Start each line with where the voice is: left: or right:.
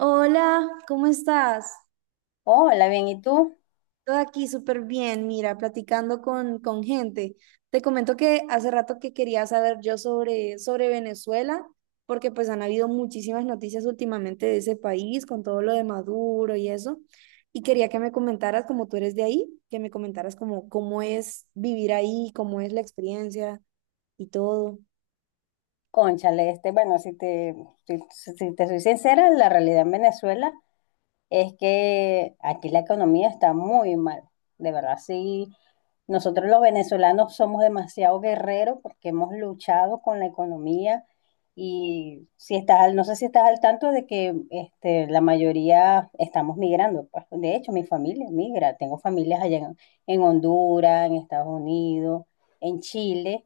right: Hola, ¿cómo estás?
left: Hola, bien, ¿y tú?
right: Todo aquí súper bien, mira, platicando con gente. Te comento que hace rato que quería saber yo sobre Venezuela, porque pues han habido muchísimas noticias últimamente de ese país, con todo lo de Maduro y eso. Y quería que me comentaras, como tú eres de ahí, que me comentaras como cómo es vivir ahí, cómo es la experiencia y todo.
left: Cónchale, bueno, si, si te soy sincera, la realidad en Venezuela es que aquí la economía está muy mal. De verdad, sí, nosotros los venezolanos somos demasiado guerreros porque hemos luchado con la economía y no sé si estás al tanto de que la mayoría estamos migrando. Pues, de hecho, mi familia migra, tengo familias allá en Honduras, en Estados Unidos, en Chile.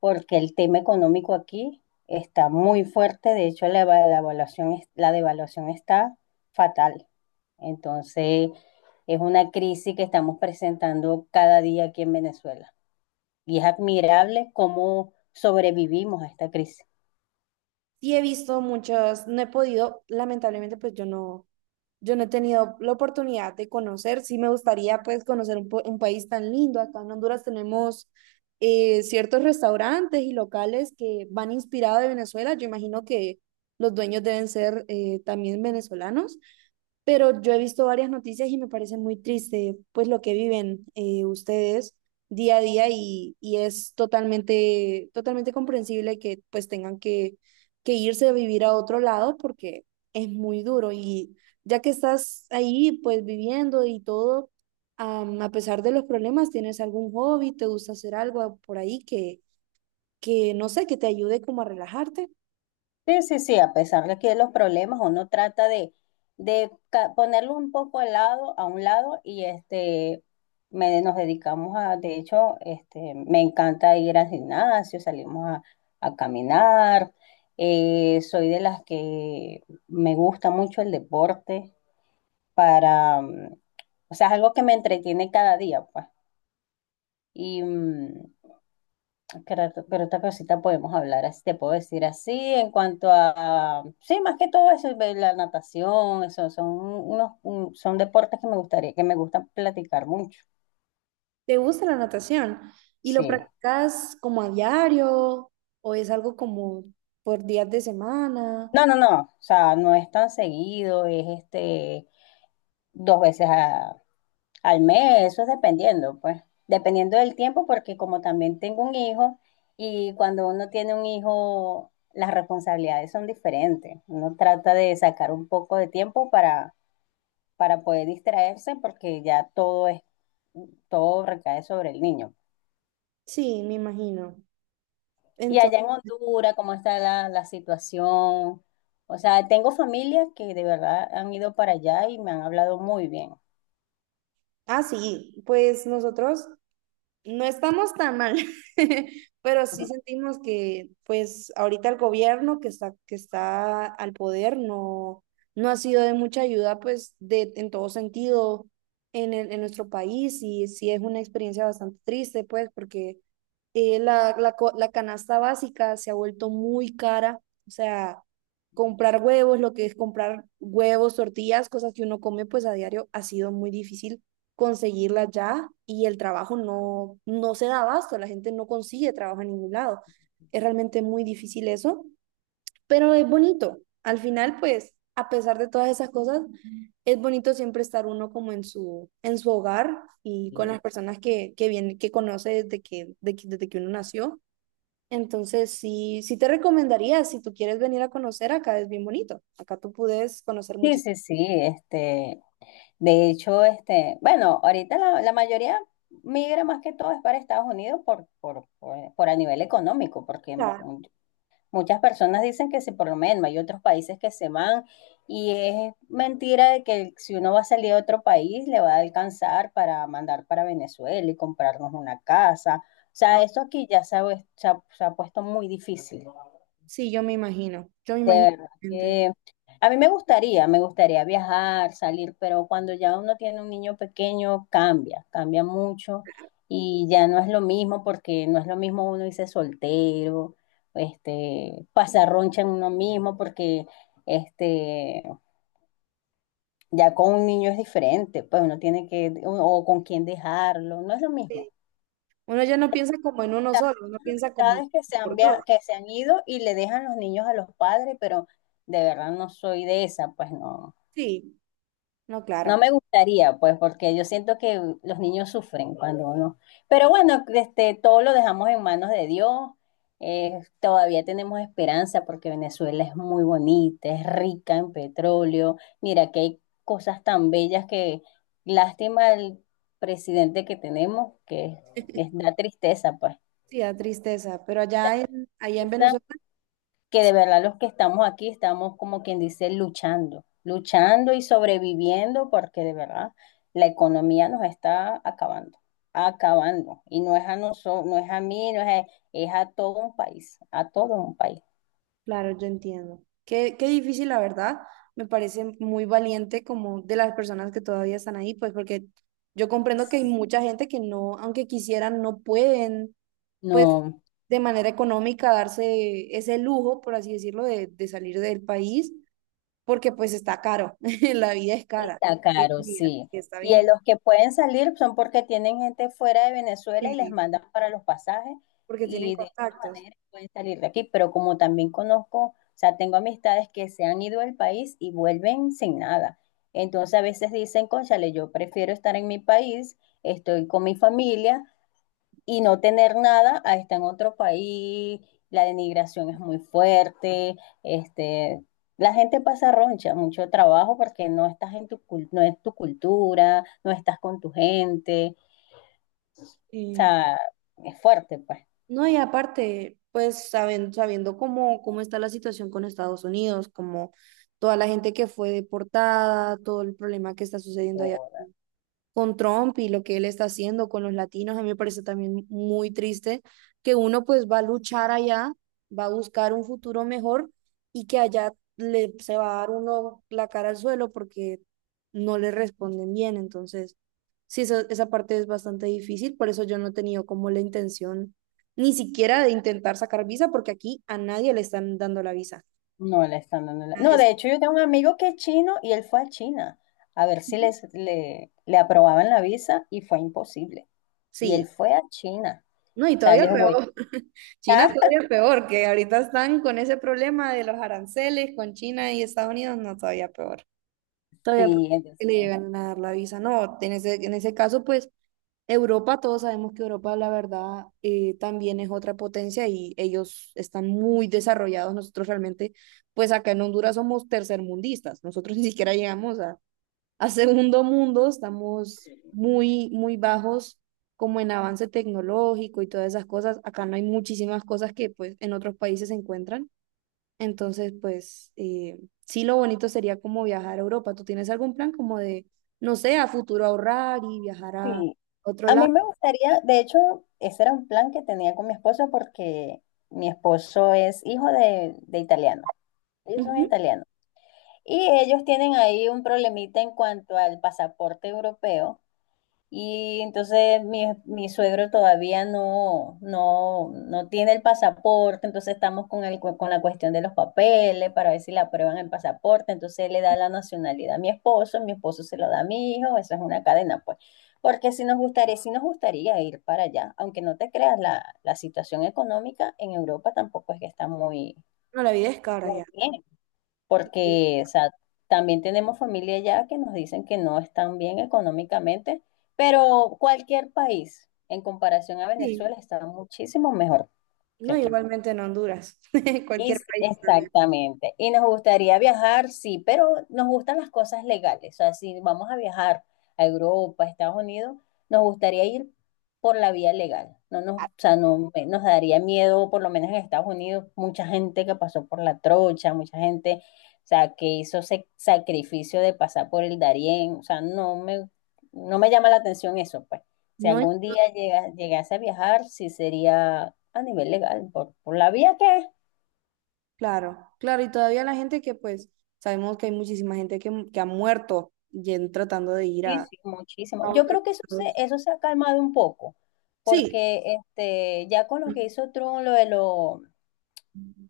left: Porque el tema económico aquí está muy fuerte, de hecho la devaluación está fatal. Entonces, es una crisis que estamos presentando cada día aquí en Venezuela. Y es admirable cómo sobrevivimos a esta crisis.
right: Sí he visto muchos, no he podido, lamentablemente pues yo no he tenido la oportunidad de conocer, sí me gustaría pues conocer un país tan lindo. Acá en Honduras tenemos ciertos restaurantes y locales que van inspirados de Venezuela. Yo imagino que los dueños deben ser también venezolanos, pero yo he visto varias noticias y me parece muy triste pues lo que viven ustedes día a día, y es totalmente, totalmente comprensible que pues tengan que irse a vivir a otro lado porque es muy duro. Y ya que estás ahí pues viviendo y todo, a pesar de los problemas, ¿tienes algún hobby, te gusta hacer algo por ahí que no sé, que te ayude como a relajarte?
left: Sí, sí, sí, a pesar de que los problemas uno trata de ponerlo un poco a un lado, y nos dedicamos a, me encanta ir al gimnasio, salimos a caminar, soy de las que me gusta mucho el deporte para, o sea, es algo que me entretiene cada día, pues, y, mm, creo otra cosita podemos hablar, así te puedo decir así, en cuanto a, sí, más que todo eso, ve la natación, eso, son deportes que me gustaría, que me gustan platicar mucho,
right: ¿Te gusta la natación? ¿Y lo
left: sí.
right: practicas como a diario o es algo como por días de semana?
left: No, no, no, o sea, no es tan seguido, es dos veces a- al mes, eso es dependiendo, pues, dependiendo del tiempo, porque como también tengo un hijo, y cuando uno tiene un hijo, las responsabilidades son diferentes, uno trata de sacar un poco de tiempo para poder distraerse porque todo recae sobre el niño.
right: Sí, me imagino.
left: Y
right: Entonces,
left: allá en Honduras, ¿cómo está la situación? O sea, tengo familias que de verdad han ido para allá y me han hablado muy bien.
right: ah, sí, pues nosotros no estamos tan mal, pero sí sentimos que, pues, ahorita el gobierno que está al poder no, no ha sido de mucha ayuda, pues, en todo sentido en en nuestro país. Y sí es una experiencia bastante triste, pues, porque la canasta básica se ha vuelto muy cara. O sea, comprar huevos, lo que es comprar huevos, tortillas, cosas que uno come, pues, a diario ha sido muy difícil conseguirla ya. Y el trabajo no se da abasto, la gente no consigue trabajo en ningún lado. Es realmente muy difícil eso, pero es bonito. Al final, pues, a pesar de todas esas cosas, es bonito siempre estar uno como en su hogar y con
left: Ujú.
right: las personas que conoce desde que uno nació. Entonces, sí, sí te recomendaría, si tú quieres venir a conocer, acá es bien bonito. Acá tú puedes conocer
left: Sí,
right: muchísimas.
left: sí, sí, de hecho, bueno, ahorita la mayoría migra más que todo es para Estados Unidos por a nivel económico, muchas personas dicen que sí, por lo menos hay otros países que se van y es mentira de que si uno va a salir a otro país le va a alcanzar para mandar para Venezuela y comprarnos una casa. O sea, esto aquí ya se ha, vues- se ha puesto muy difícil.
right: Sí, yo me imagino, yo me
left: De
right: imagino.
left: verdad
right: Gente.
left: que a mí me gustaría viajar, salir, pero cuando ya uno tiene un niño pequeño cambia, cambia mucho y ya no es lo mismo porque no es lo mismo uno irse soltero, pasar roncha en uno mismo porque este, ya con un niño es diferente, pues uno tiene que, o con quién dejarlo, no es lo mismo.
right: Uno ya no piensa como en uno solo, uno
left: Hay
right: piensa como en
left: amistades
right: por dos.
left: que se han ido y le dejan los niños a los padres, pero de verdad no soy de esa, pues no.
right: Sí, no,
left: No
right: claro.
left: me gustaría, pues, porque yo siento que los niños sufren cuando uno. Pero bueno, todo lo dejamos en manos de Dios. Todavía tenemos esperanza porque Venezuela es muy bonita, es rica en petróleo. Mira que hay cosas tan bellas que lástima el presidente que tenemos, que es, da tristeza, pues.
right: Sí, da tristeza, pero allá allá en Venezuela,
left: Que de verdad los que estamos aquí estamos como quien dice luchando, luchando y sobreviviendo porque de verdad la economía nos está acabando, acabando. Y no es a nosotros, no es a mí, no es a, es a todo un país, a todo un país.
right: claro, yo entiendo. Qué difícil, la verdad. Me parece muy valiente como de las personas que todavía están ahí, pues porque yo comprendo que hay
left: Sí.
right: mucha gente que no, aunque quisieran, no pueden, pues
left: No,
right: de manera económica darse ese lujo, por así decirlo, de salir del país, porque pues está caro, la vida es cara.
left: está
right: Sí
left: caro,
right: y
left: sí.
right: está
left: Y en
right: bien.
left: los que pueden salir son porque tienen gente fuera de Venezuela y les
right: Sí.
left: mandan para los pasajes
right: Porque tienen
left: y de esta
right: contactos.
left: manera pueden salir de aquí. Pero como también conozco, o sea, tengo amistades que se han ido del país y vuelven sin nada. Entonces a veces dicen, cónchale, yo prefiero estar en mi país, estoy con mi familia y no tener nada a estar en otro país, la denigración es muy fuerte, este, la gente pasa roncha, mucho trabajo porque no estás en tu, cul- no es tu cultura, no estás con tu gente, o
right: Y,
left: sea, es fuerte, pues.
right: no, y aparte, pues saben, sabiendo cómo está la situación con Estados Unidos, como toda la gente que fue deportada, todo el problema que está sucediendo allá
left: o-
right: con Trump y lo que él está haciendo con los latinos. A mí me parece también muy triste que uno pues va a luchar allá, va a buscar un futuro mejor, y que allá se va a dar uno la cara al suelo porque no le responden bien. Entonces, sí, esa parte es bastante difícil, por eso yo no he tenido como la intención ni siquiera de intentar sacar visa porque aquí a nadie le están dando la visa.
left: No le están dando
right: Nadie
left: no,
right: es-.
left: de hecho yo tengo un amigo que es chino y él fue a China a ver si
right: Ujú.
left: le aprobaban la visa y fue imposible. Y él
right: Sí.
left: fue a China,
right: No, y
left: o sea,
right: todavía
left: les voy
right: peor. China
left: a...
right: todavía peor, que ahorita están con ese problema de los aranceles con China y Estados Unidos, no, todavía peor. Todavía peor
left: Sí,
right: que le
left: entonces,
right: llegan a dar la visa. No, en ese, caso, pues Europa, todos sabemos que Europa, la verdad, también es otra potencia y ellos están muy desarrollados. Nosotros realmente, pues acá en Honduras somos tercermundistas. Nosotros ni siquiera llegamos a segundo mundo, estamos muy, muy bajos como en avance tecnológico y todas esas cosas. Acá no hay muchísimas cosas que pues en otros países se encuentran. Entonces, pues sí, lo bonito sería como viajar a Europa. ¿Tú tienes algún plan como de, no sé, a futuro ahorrar y viajar a
left: sí,
right: otro
left: a
right: lado?
left: mí me gustaría, de hecho, ese era un plan que tenía con mi esposo porque mi esposo es hijo de italiano, ellos son
right: Ujú.
left: italianos y ellos tienen ahí un problemita en cuanto al pasaporte europeo. Y entonces mi suegro todavía no tiene el pasaporte, entonces estamos con con la cuestión de los papeles para ver si le aprueban el pasaporte, entonces él le da la nacionalidad a mi esposo se lo da a mi hijo, eso es una cadena, pues. Porque si nos gustaría, si nos gustaría ir para allá, aunque no te creas, la situación económica en Europa tampoco es que está muy,
right: No, la vida es cara
left: muy
right: ya.
left: bien porque, o sea, también tenemos familia allá que nos dicen que no están bien económicamente, pero cualquier país en comparación a
right: Sí,
left: Venezuela está muchísimo mejor que
right: no,
left: aquí.
right: igualmente en Honduras,
left: Y
right: cualquier
left: sí,
right: país también.
left: exactamente. Y nos gustaría viajar, sí, pero nos gustan las cosas legales. O sea, si vamos a viajar a Europa, a Estados Unidos, nos gustaría ir por la vía legal. No nos, o sea, no me- Nos daría miedo, por lo menos en Estados Unidos, mucha gente que pasó por la trocha, mucha gente, o sea, que hizo ese sacrificio de pasar por el Darién. O sea, no me llama la atención eso, pues. Si
right: No.
left: algún día llega- llegase a viajar, sí sería a nivel legal, por la vía que es.
right: Claro, claro, y todavía la gente que pues sabemos que hay muchísima gente que ha muerto y tratando de ir
left: Sí,
right: a,
left: sí, muchísimo.
right: a
left: Yo
right: otros
left: creo que
right: estados.
left: eso se ha calmado un poco,
right: Sí,
left: porque ya con lo que hizo Trump, lo de lo, o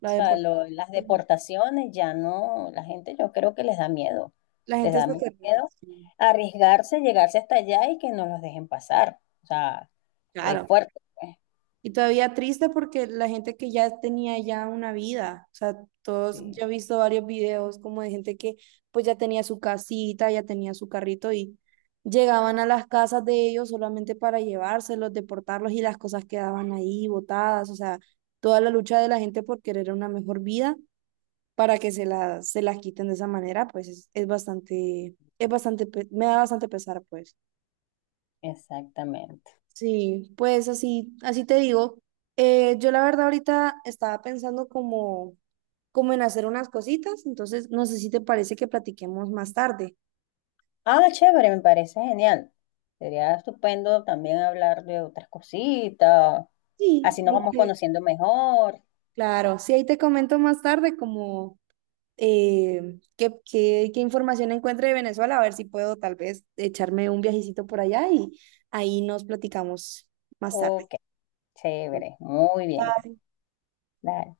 right: la
left: sea,
right: depor-.
left: lo- las deportaciones, ya no, la gente yo creo que les da miedo,
right: La
left: les
right: gente se
left: da mucho
right: queda.
left: miedo arriesgarse, llegarse hasta allá y que no los dejen pasar. O sea, es
right: Claro.
left: fuerte, pues.
right: Y todavía triste porque la gente que ya tenía ya una vida, o sea, todos,
left: Sí,
right: yo he visto varios videos como de gente que pues ya tenía su casita, ya tenía su carrito, y llegaban a las casas de ellos solamente para llevárselos, deportarlos, y las cosas quedaban ahí botadas. O sea, toda la lucha de la gente por querer una mejor vida para que se la, se las quiten de esa manera, pues es bastante, es bastante, me da bastante pesar, pues.
left: exactamente.
right: Sí, pues así, así te digo. Yo la verdad ahorita estaba pensando como en hacer unas cositas, entonces no sé si te parece que platiquemos más tarde.
left: Ah, chévere, me parece genial. Sería estupendo también hablar de otras cositas,
right: Sí,
left: así nos
right: ahí
left: vamos
right: te-.
left: conociendo mejor.
right: Claro, sí, ahí te comento más tarde como qué información encuentre de Venezuela, a ver si puedo tal vez echarme un viajecito por allá y ahí nos platicamos más tarde.
left: Ok. Chévere, muy bien.
right: Bye.
left: Dale.